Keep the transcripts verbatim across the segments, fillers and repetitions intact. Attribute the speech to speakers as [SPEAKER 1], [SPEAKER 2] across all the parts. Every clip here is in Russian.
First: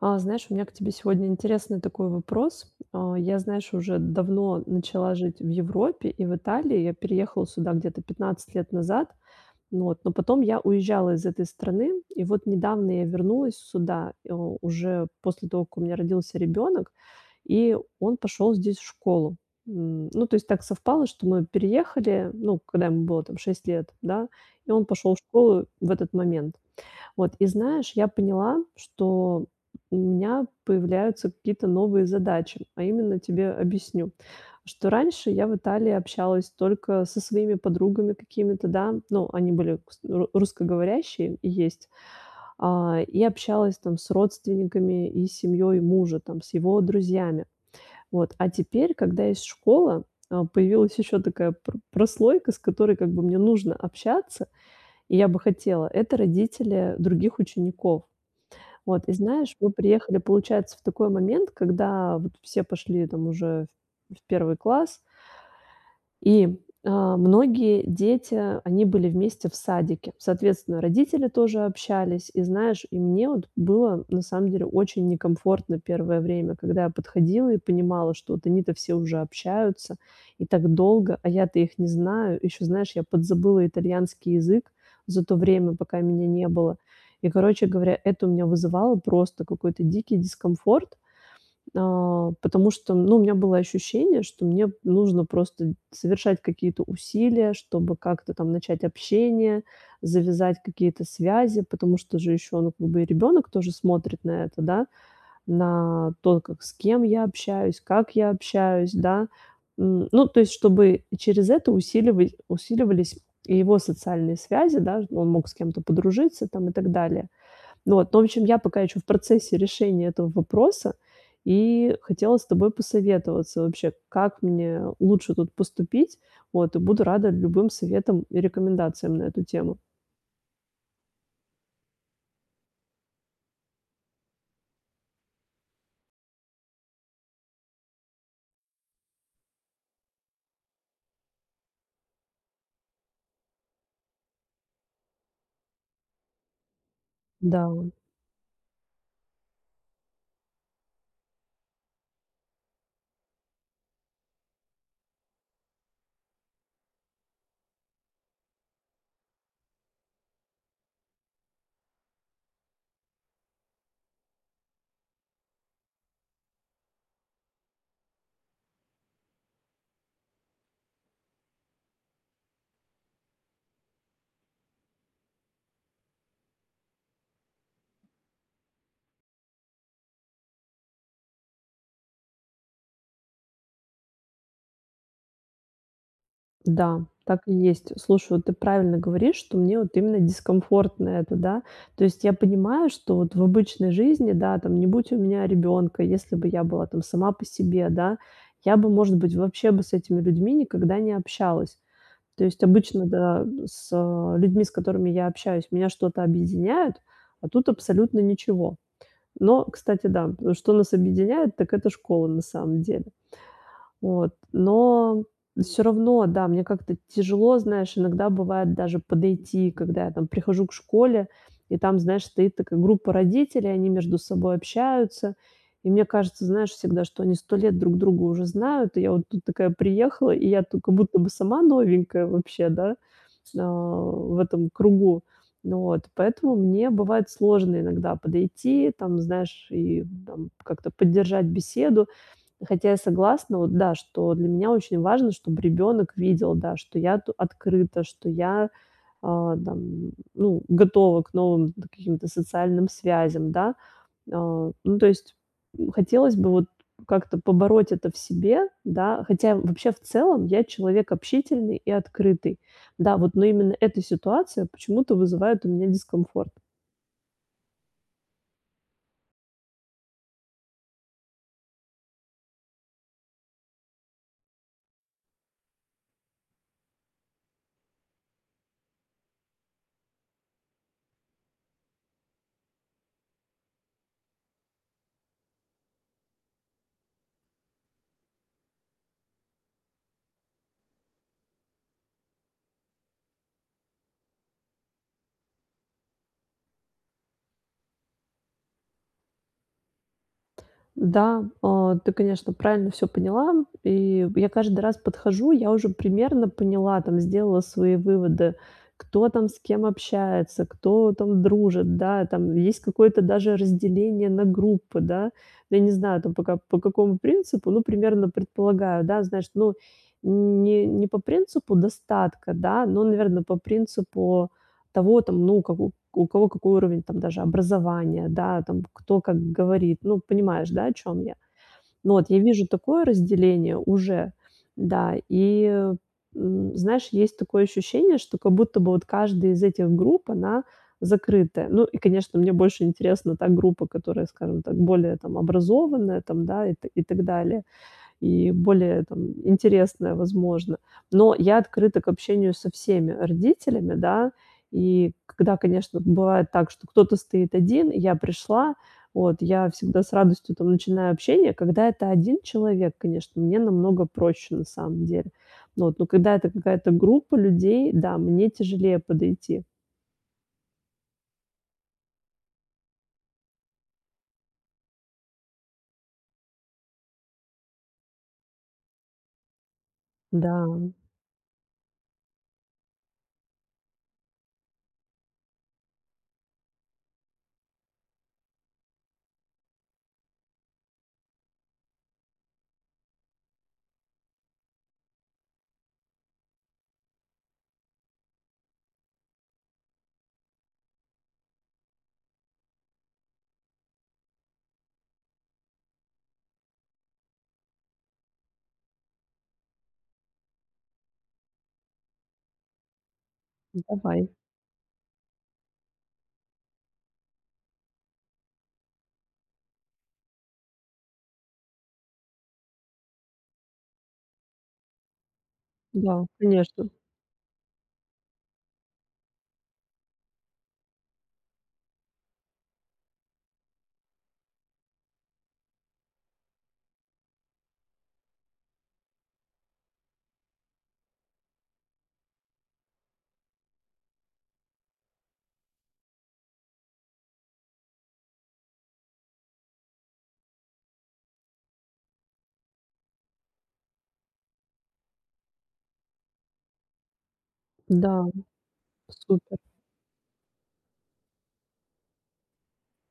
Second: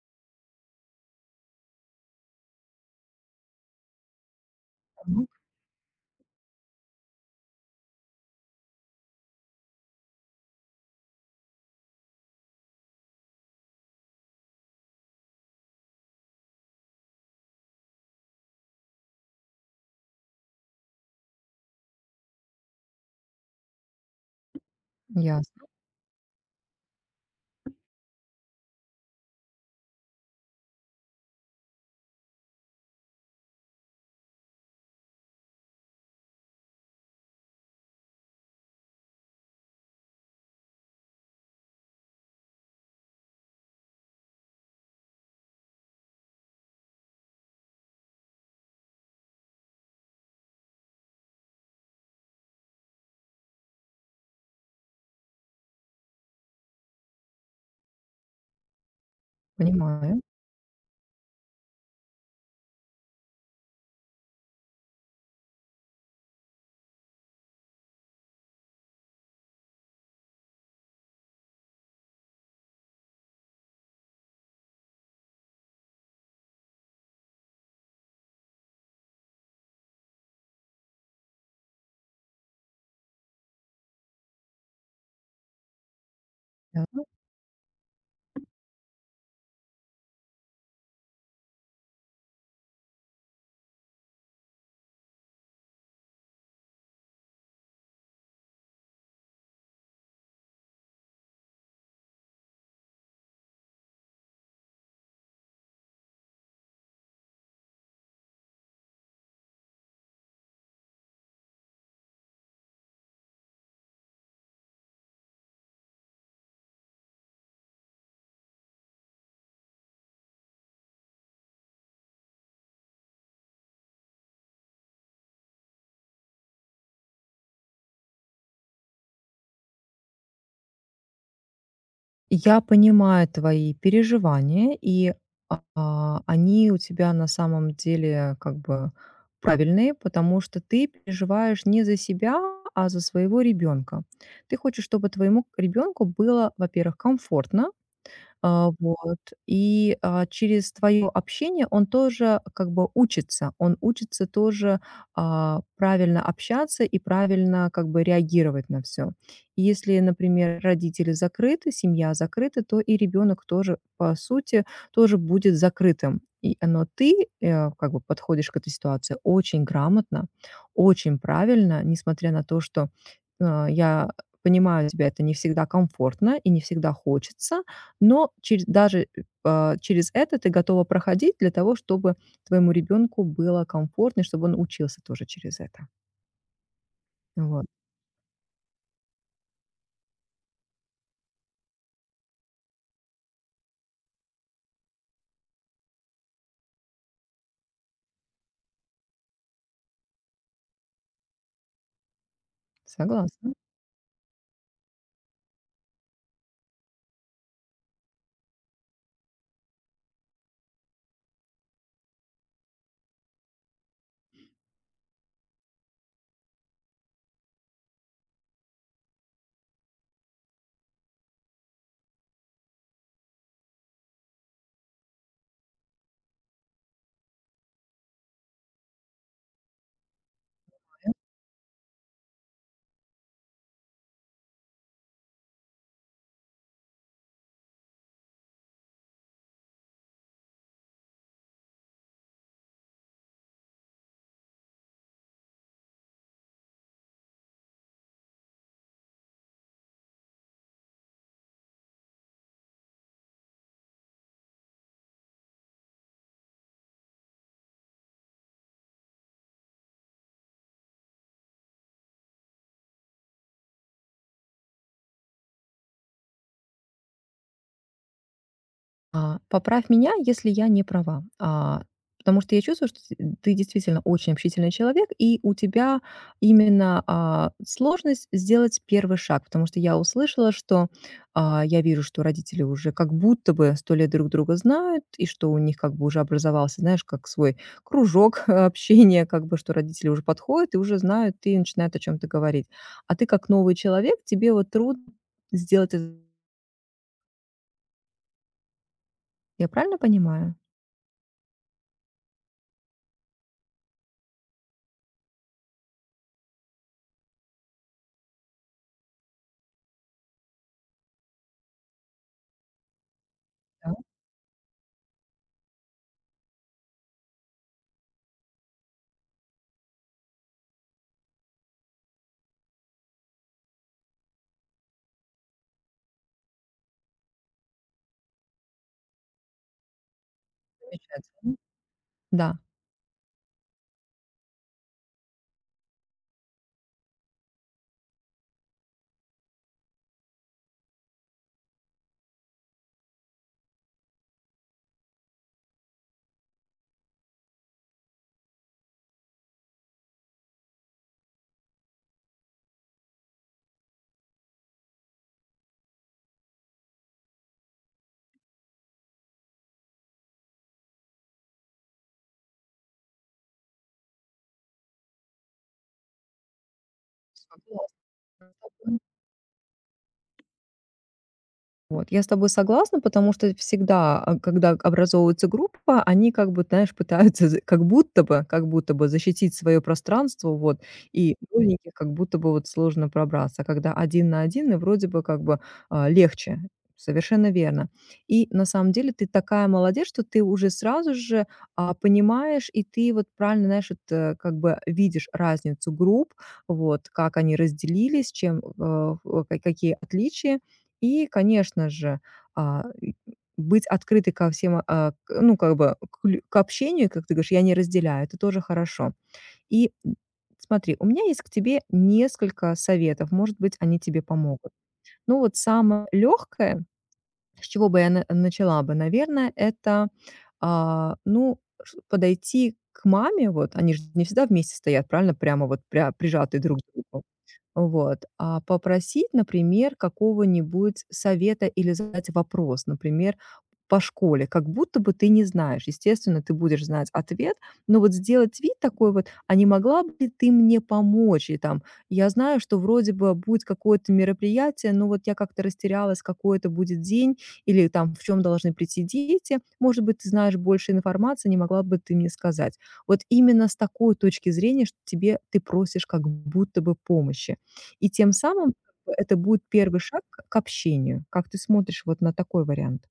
[SPEAKER 1] А, знаешь, у меня к тебе сегодня интересный такой вопрос. А, я, знаешь, уже давно начала
[SPEAKER 2] Мгм.
[SPEAKER 1] жить в Европе и в Италии. Я переехала сюда где-то пятнадцать лет назад. Ну вот, но потом я уезжала из этой страны, и вот недавно я вернулась сюда, э, уже после того, как у меня родился ребенок, и он пошел здесь в школу. М, Ну, то есть так совпало, что мы переехали, ну, когда ему было там шесть лет, да, и он пошел в школу
[SPEAKER 2] Ясно,
[SPEAKER 1] в этот момент. Вот, и знаешь, я поняла, что у меня появляются какие-то новые задачи, а именно тебе объясню, что раньше я в Италии общалась только со своими подругами какими-то, да, ну, они были кс- ру- русскоговорящие и есть, а, и общалась там с родственниками и семьей мужа, там, с его друзьями. Вот, а теперь, когда есть школа, а, появилась еще такая пр- прослойка, с которой как бы мне нужно общаться, и я бы хотела, это родители других учеников. Вот, и знаешь, мы приехали,
[SPEAKER 2] понимаю,
[SPEAKER 1] получается, в такой момент, когда вот все пошли там уже в в первый класс, и, а, многие дети, они были вместе в садике. Соответственно, родители тоже общались. И знаешь, и мне вот было на самом деле очень некомфортно первое время, когда я подходила и понимала, что вот они-то все уже общаются и так долго, а я-то их не знаю. Еще знаешь, я подзабыла итальянский язык за то время, пока меня не было.
[SPEAKER 2] ясно.
[SPEAKER 1] И, короче говоря, это у меня вызывало просто какой-то дикий дискомфорт. А, потому что, ну, у меня было ощущение, что мне нужно просто совершать какие-то усилия, чтобы как-то там начать общение, завязать какие-то связи, потому что же еще, ну, как бы и ребенок тоже смотрит на это, да, на то, как с кем я общаюсь, как я общаюсь, да. М, ну, то есть, чтобы через это усиливать, усиливались и его социальные связи, да, он мог с кем-то подружиться там и так далее. Ну вот, ну, в общем, я пока еще в процессе решения этого вопроса и хотела с тобой посоветоваться вообще, как мне лучше тут поступить. Вот, и буду рада любым советам и рекомендациям на эту тему.
[SPEAKER 2] Я понимаю твои переживания, и, а, а, они у тебя на самом деле как бы правильные, потому что ты переживаешь не за себя, а за своего ребенка. Ты хочешь, чтобы твоему ребенку было, во-первых,
[SPEAKER 1] Да,
[SPEAKER 2] комфортно. А, вот. И, а, через твое общение он тоже как бы учится. Он учится тоже, а, правильно общаться и правильно как бы реагировать на все. И если, например, родители закрыты, семья закрыта, то и ребенок тоже, по сути, тоже будет закрытым. И, но ты, э, как бы подходишь к этой ситуации очень грамотно, очень правильно, несмотря на то, что, а, я понимаю тебя, это не всегда комфортно и не всегда хочется, но через даже, а, через это ты готова проходить для того, чтобы твоему ребенку было комфортно, и чтобы он учился тоже через это.
[SPEAKER 1] да, так и
[SPEAKER 2] Вот.
[SPEAKER 1] есть. Слушай, вот ты правильно говоришь, что мне вот именно дискомфортно это, да. То есть я понимаю, что вот в обычной жизни, да, там, не будь у меня ребенка, если бы я была там сама по себе, да, я бы, может быть, вообще бы с этими людьми никогда не общалась. То есть обычно, да,
[SPEAKER 2] Согласна.
[SPEAKER 1] с, э, людьми, с которыми я общаюсь, меня что-то объединяет, а тут абсолютно ничего. Но, кстати, да, что нас объединяет, так это школа на самом деле. Вот, но все равно, да, мне как-то тяжело, знаешь, иногда бывает даже подойти, когда я там прихожу к школе, и там, знаешь, стоит такая группа родителей, они между собой общаются. И мне кажется, знаешь, всегда, что они сто лет друг друга уже знают, и я вот тут такая приехала, и я тут как будто бы сама новенькая вообще, да, а, в этом кругу. Ну вот, поэтому мне бывает сложно иногда подойти, там, знаешь, и там как-то поддержать беседу. Хотя я согласна, вот да, что для меня очень важно, чтобы ребенок видел, да, что я т открыта, что я, а, там, ну, готова к новым каким-то социальным связям, да. А, ну, то есть, м, хотелось бы вот как-то побороть это в себе, да. Хотя вообще в целом я человек общительный и открытый, да, вот, но именно эта ситуация почему-то вызывает у меня дискомфорт.
[SPEAKER 2] А, поправь меня, если я не права. А, потому что я чувствую, что т ты действительно очень общительный человек, и у тебя именно, а, сложность сделать первый шаг. Потому что я услышала, что, а, я вижу, что родители уже как будто бы сто лет друг друга знают, и что у них как бы уже образовался, знаешь, как свой кружок общения, как бы, что родители уже подходят и уже знают и начинают о чем то говорить. А ты как новый человек, тебе вот трудно сделать это. Я правильно понимаю?
[SPEAKER 1] Да, а, ты, конечно, правильно все поняла. И я каждый раз подхожу, я уже примерно поняла, там сделала свои выводы, кто там с кем общается, кто там дружит, да, там есть какое-то даже
[SPEAKER 2] Да,
[SPEAKER 1] разделение на группы, да. Я не знаю там по по какому принципу, ну, примерно предполагаю, да, знаешь, ну, не не по принципу достатка, да, но, наверное по принципу того там, ну, как у у кого какой уровень там даже образования, да, там кто как говорит. Ну, понимаешь, да, о чем я?
[SPEAKER 2] замечательно.
[SPEAKER 1] Ну вот, я
[SPEAKER 2] Да.
[SPEAKER 1] вижу такое разделение уже, да. И, э, м, знаешь, есть такое ощущение, что как будто бы вот каждая из этих групп, она закрытая. Ну и, конечно, мне больше интересна та группа, которая, скажем так, более там образованная там, да, и т и так далее и более там интересное, возможно. Но я открыта к общению со всеми родителями, да. И когда, конечно, бывает так, что кто-то стоит один, я пришла, вот, я всегда с радостью там начинаю общение. Когда это один человек, конечно, мне намного проще на самом деле. Ну вот, но когда это какая-то группа
[SPEAKER 2] Согласна.
[SPEAKER 1] людей, да, мне тяжелее подойти.
[SPEAKER 2] Вот, я с тобой согласна, потому что всегда, а, когда образовывается группа, они как бы, знаешь, пытаются з как будто бы как будто бы защитить свое пространство,
[SPEAKER 1] Да,
[SPEAKER 2] вот, и новеньких как будто бы вот сложно пробраться, а когда один на один, и вроде бы как бы, а, легче. Совершенно верно. И на самом деле ты такая молодец, что ты уже сразу же, а, понимаешь, и ты вот правильно, знаешь, вот, э, как бы видишь разницу групп, вот, как они разделились, чем, э, о, ка какие отличия. И, конечно же, а, и быть открытой ко всем, а, к ну, как бы к лю к общению, как ты говоришь, я не разделяю, это тоже хорошо. И, м, Смотри, у меня есть к тебе несколько советов, может быть, они тебе
[SPEAKER 1] давай.
[SPEAKER 2] помогут. Ну, вот самое легкое, с чего бы я на начала бы, наверное, это, а, ну, ш подойти к маме, вот они же не всегда вместе стоят, правильно? Прямо вот пря
[SPEAKER 1] Да,
[SPEAKER 2] прижатые друг к
[SPEAKER 1] конечно.
[SPEAKER 2] другу. Вот. А попросить, например, какого-нибудь совета или задать вопрос, например, по школе, как будто бы ты не знаешь. Естественно, ты будешь знать ответ, но вот сделать вид такой вот, а не могла бы ли ты мне помочь? И там, я знаю, что вроде бы будет какое-то мероприятие, но вот я как-то растерялась, какой это будет день, или там в чем должны прийти дети. Может быть, ты знаешь больше информации, не могла бы ты мне сказать? Вот именно с такой точки зрения, что тебе ты просишь как будто бы помощи. И
[SPEAKER 1] Да,
[SPEAKER 2] тем самым как бы это
[SPEAKER 1] супер.
[SPEAKER 2] будет первый шаг к к общению. Как ты смотришь вот на такой вариант?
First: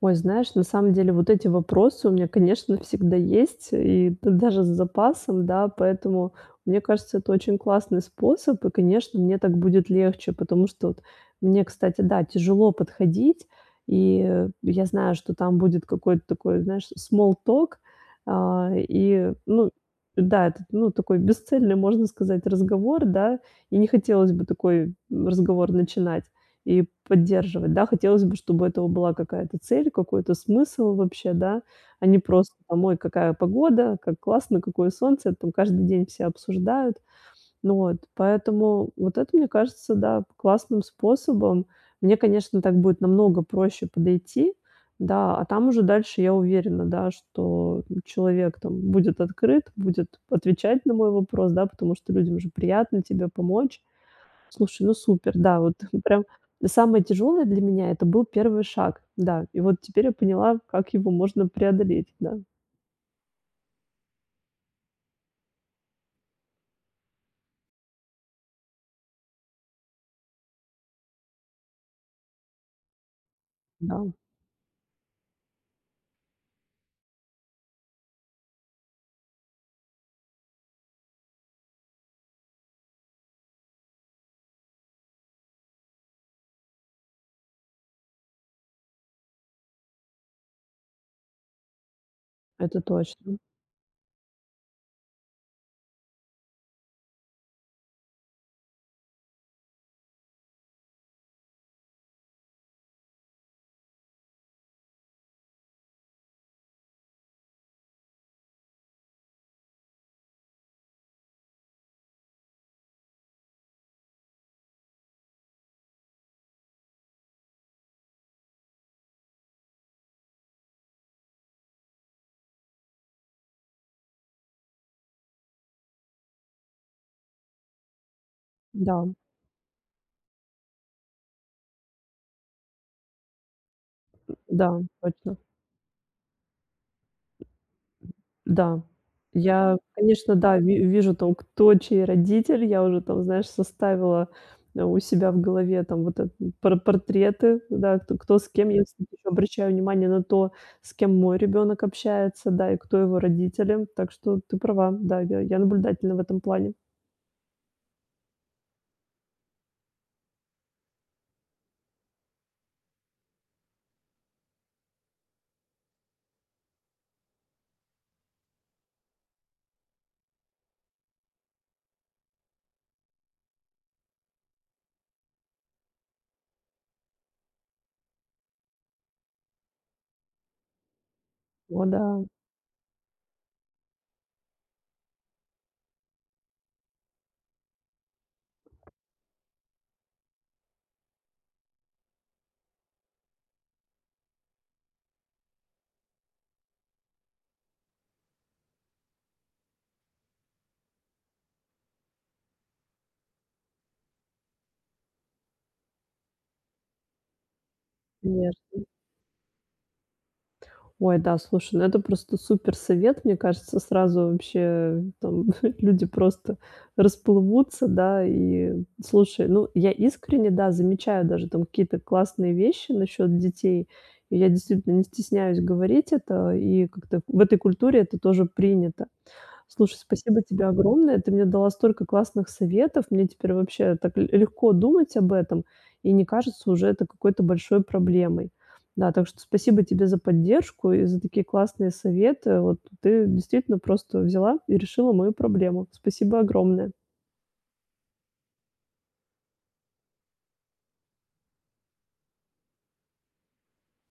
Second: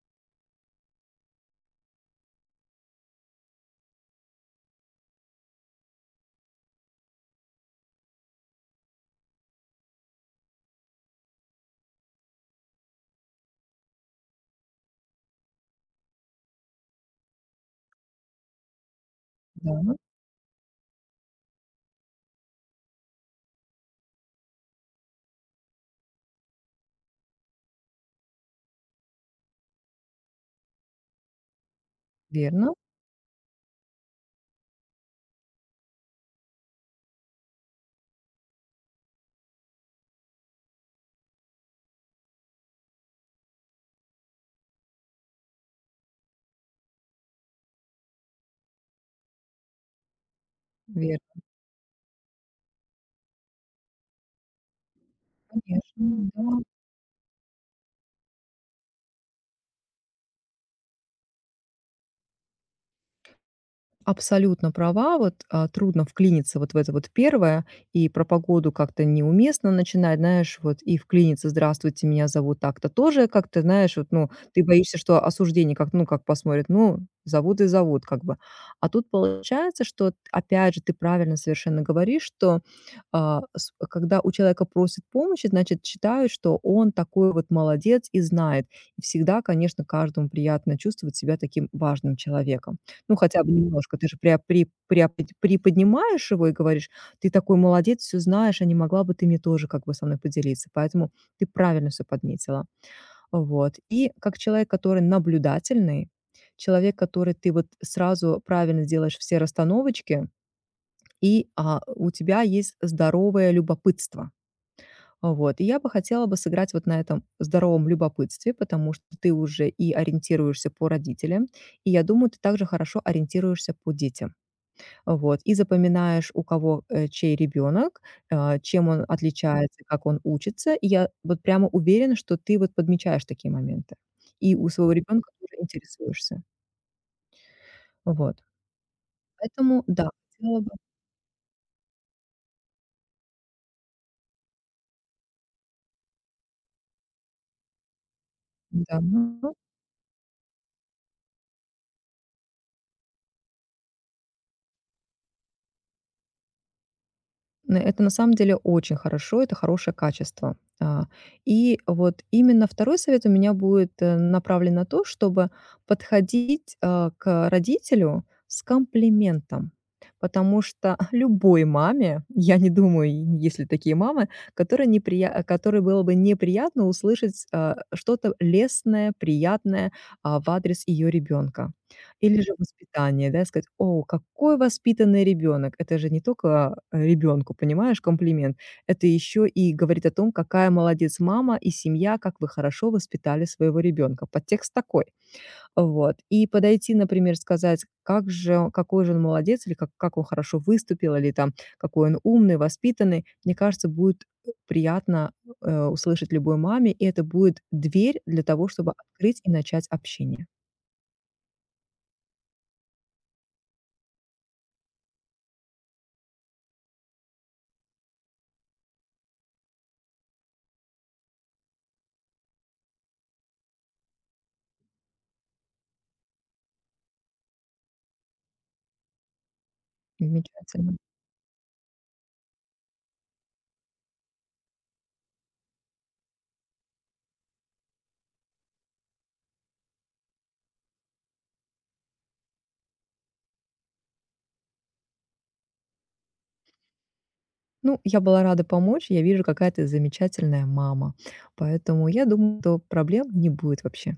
[SPEAKER 1] Ой, знаешь, на самом деле вот эти вопросы у меня, конечно, всегда есть, и д даже с запасом, да, поэтому, мне кажется, это очень классный способ, и, конечно, мне так будет легче, потому что вот мне, кстати, да, тяжело подходить, и э, я знаю, что там будет какой-то такой, знаешь, small talk, а, и, ну
[SPEAKER 2] Да,
[SPEAKER 1] да, этот, ну, такой бесцельный, можно сказать, разговор, да, и не хотелось бы такой разговор начинать и поддерживать, да. Хотелось бы, чтобы у этого была какая-то цель, какой-то смысл вообще, да, а не просто
[SPEAKER 2] верно
[SPEAKER 1] там: «Ой, какая погода, как классно, какое солнце». Это там каждый день все обсуждают. Ну вот, поэтому вот это, мне кажется, да, классным способом. Мне, конечно, так будет намного проще подойти, да, а там уже дальше я уверена, да, что человек там будет открыт, будет отвечать на мой
[SPEAKER 2] верно,
[SPEAKER 1] вопрос, да, потому что людям же приятно тебе помочь. Слушай, ну супер, да, вот прям
[SPEAKER 2] конечно, да.
[SPEAKER 1] самое тяжелое для меня — это был первый шаг, да. И вот теперь я поняла, как его можно преодолеть, да.
[SPEAKER 2] Абсолютно права. Вот, а, трудно вклиниться вот в это вот первое, и про погоду как-то неуместно начинать, знаешь, вот и вклиниться: "Здравствуйте, меня зовут так-то". Тоже как-то,
[SPEAKER 1] Да,
[SPEAKER 2] знаешь, вот, ну, ты боишься, что осуждение, как, ну, как посмотрят: "Ну, зовут и зовут", как бы. А тут получается, что, опять же, ты правильно совершенно говоришь, что, а, с когда у человека просят помощи, значит, считают, что он такой вот молодец и знает. И всегда, конечно, каждому приятно чувствовать себя таким важным человеком.
[SPEAKER 1] это
[SPEAKER 2] Ну,
[SPEAKER 1] точно.
[SPEAKER 2] хотя бы немножко. Ты же пря при приапд приподнимаешь его и говоришь: "Ты такой молодец, все знаешь, а не могла бы ты мне тоже как бы со мной поделиться?" Поэтому ты правильно все подметила. Вот. И как человек, который наблюдательный, человек, который ты вот сразу правильно делаешь все расстановочки, и, а, у тебя есть здоровое любопытство. Вот. И я бы хотела бы сыграть вот на этом здоровом любопытстве, потому что ты уже и ориентируешься по родителям, и я думаю, ты также хорошо ориентируешься по детям. Вот, и запоминаешь, у кого, э, чей ребенок, э, чем
[SPEAKER 1] Да,
[SPEAKER 2] он отличается, как он учится. И я вот прямо уверена, что ты вот подмечаешь такие моменты. И у
[SPEAKER 1] да,
[SPEAKER 2] своего ребенка
[SPEAKER 1] точно.
[SPEAKER 2] тоже интересуешься. Вот.
[SPEAKER 1] Да. Я,
[SPEAKER 2] Поэтому да,
[SPEAKER 1] конечно, да,
[SPEAKER 2] хотела бы
[SPEAKER 1] ви вижу там, кто чей родитель. Я уже там, знаешь, составила, э, у себя в голове там вот это пор портреты, да, кто кто с кем. Я,
[SPEAKER 2] да.
[SPEAKER 1] кстати, еще
[SPEAKER 2] Ну,
[SPEAKER 1] обращаю внимание на то, с кем мой ребенок общается, да, и кто его родители. Так что ты права, да, я я наблюдательна в этом плане.
[SPEAKER 2] Н это на самом деле очень хорошо, это хорошее качество. А, и вот именно второй совет у меня будет, э, направлен на то, чтобы подходить, а, к родителю с комплиментом. Потому что любой маме, я не думаю, и есть ли такие мамы, которые неприя которой было бы неприятно услышать, а, что-то лестное, приятное, а, в адрес ее ребенка.
[SPEAKER 1] О да,
[SPEAKER 2] Или же воспитание, да, сказать: "О, какой воспитанный ребенок!" Это же не только, э, ребенку, понимаешь, комплимент, это еще и говорит о том, какая молодец мама и семья, как вы хорошо воспитали своего ребенка. Подтекст такой. Вот. И подойти, например, сказать, как же какой же он молодец, или как как он хорошо выступил, или там какой он умный, воспитанный. Мне кажется, будет э, приятно, э, услышать любой маме, и это будет дверь для того,
[SPEAKER 1] конечно.
[SPEAKER 2] чтобы открыть и начать общение.
[SPEAKER 1] Ой, да, слушай, ну это просто супер совет. Мне кажется, сразу вообще там люди просто расплывутся, да. И слушай, ну, я искренне, да, замечаю даже там какие-то классные вещи насчет детей. И я действительно не стесняюсь говорить это, и как-то в этой культуре это тоже принято. Слушай, спасибо тебе
[SPEAKER 2] Замечательно.
[SPEAKER 1] огромное. Ты мне дала столько классных советов. Мне теперь вообще так л легко думать об этом, и не кажется уже это какой-то большой проблемой. Да, так что спасибо тебе за поддержку и за такие классные советы. Вот ты действительно просто взяла и решила мою проблему. Спасибо огромное.
[SPEAKER 2] Ну, я была рада помочь. Я вижу, какая ты замечательная мама. Поэтому я думаю, что проблем не будет вообще.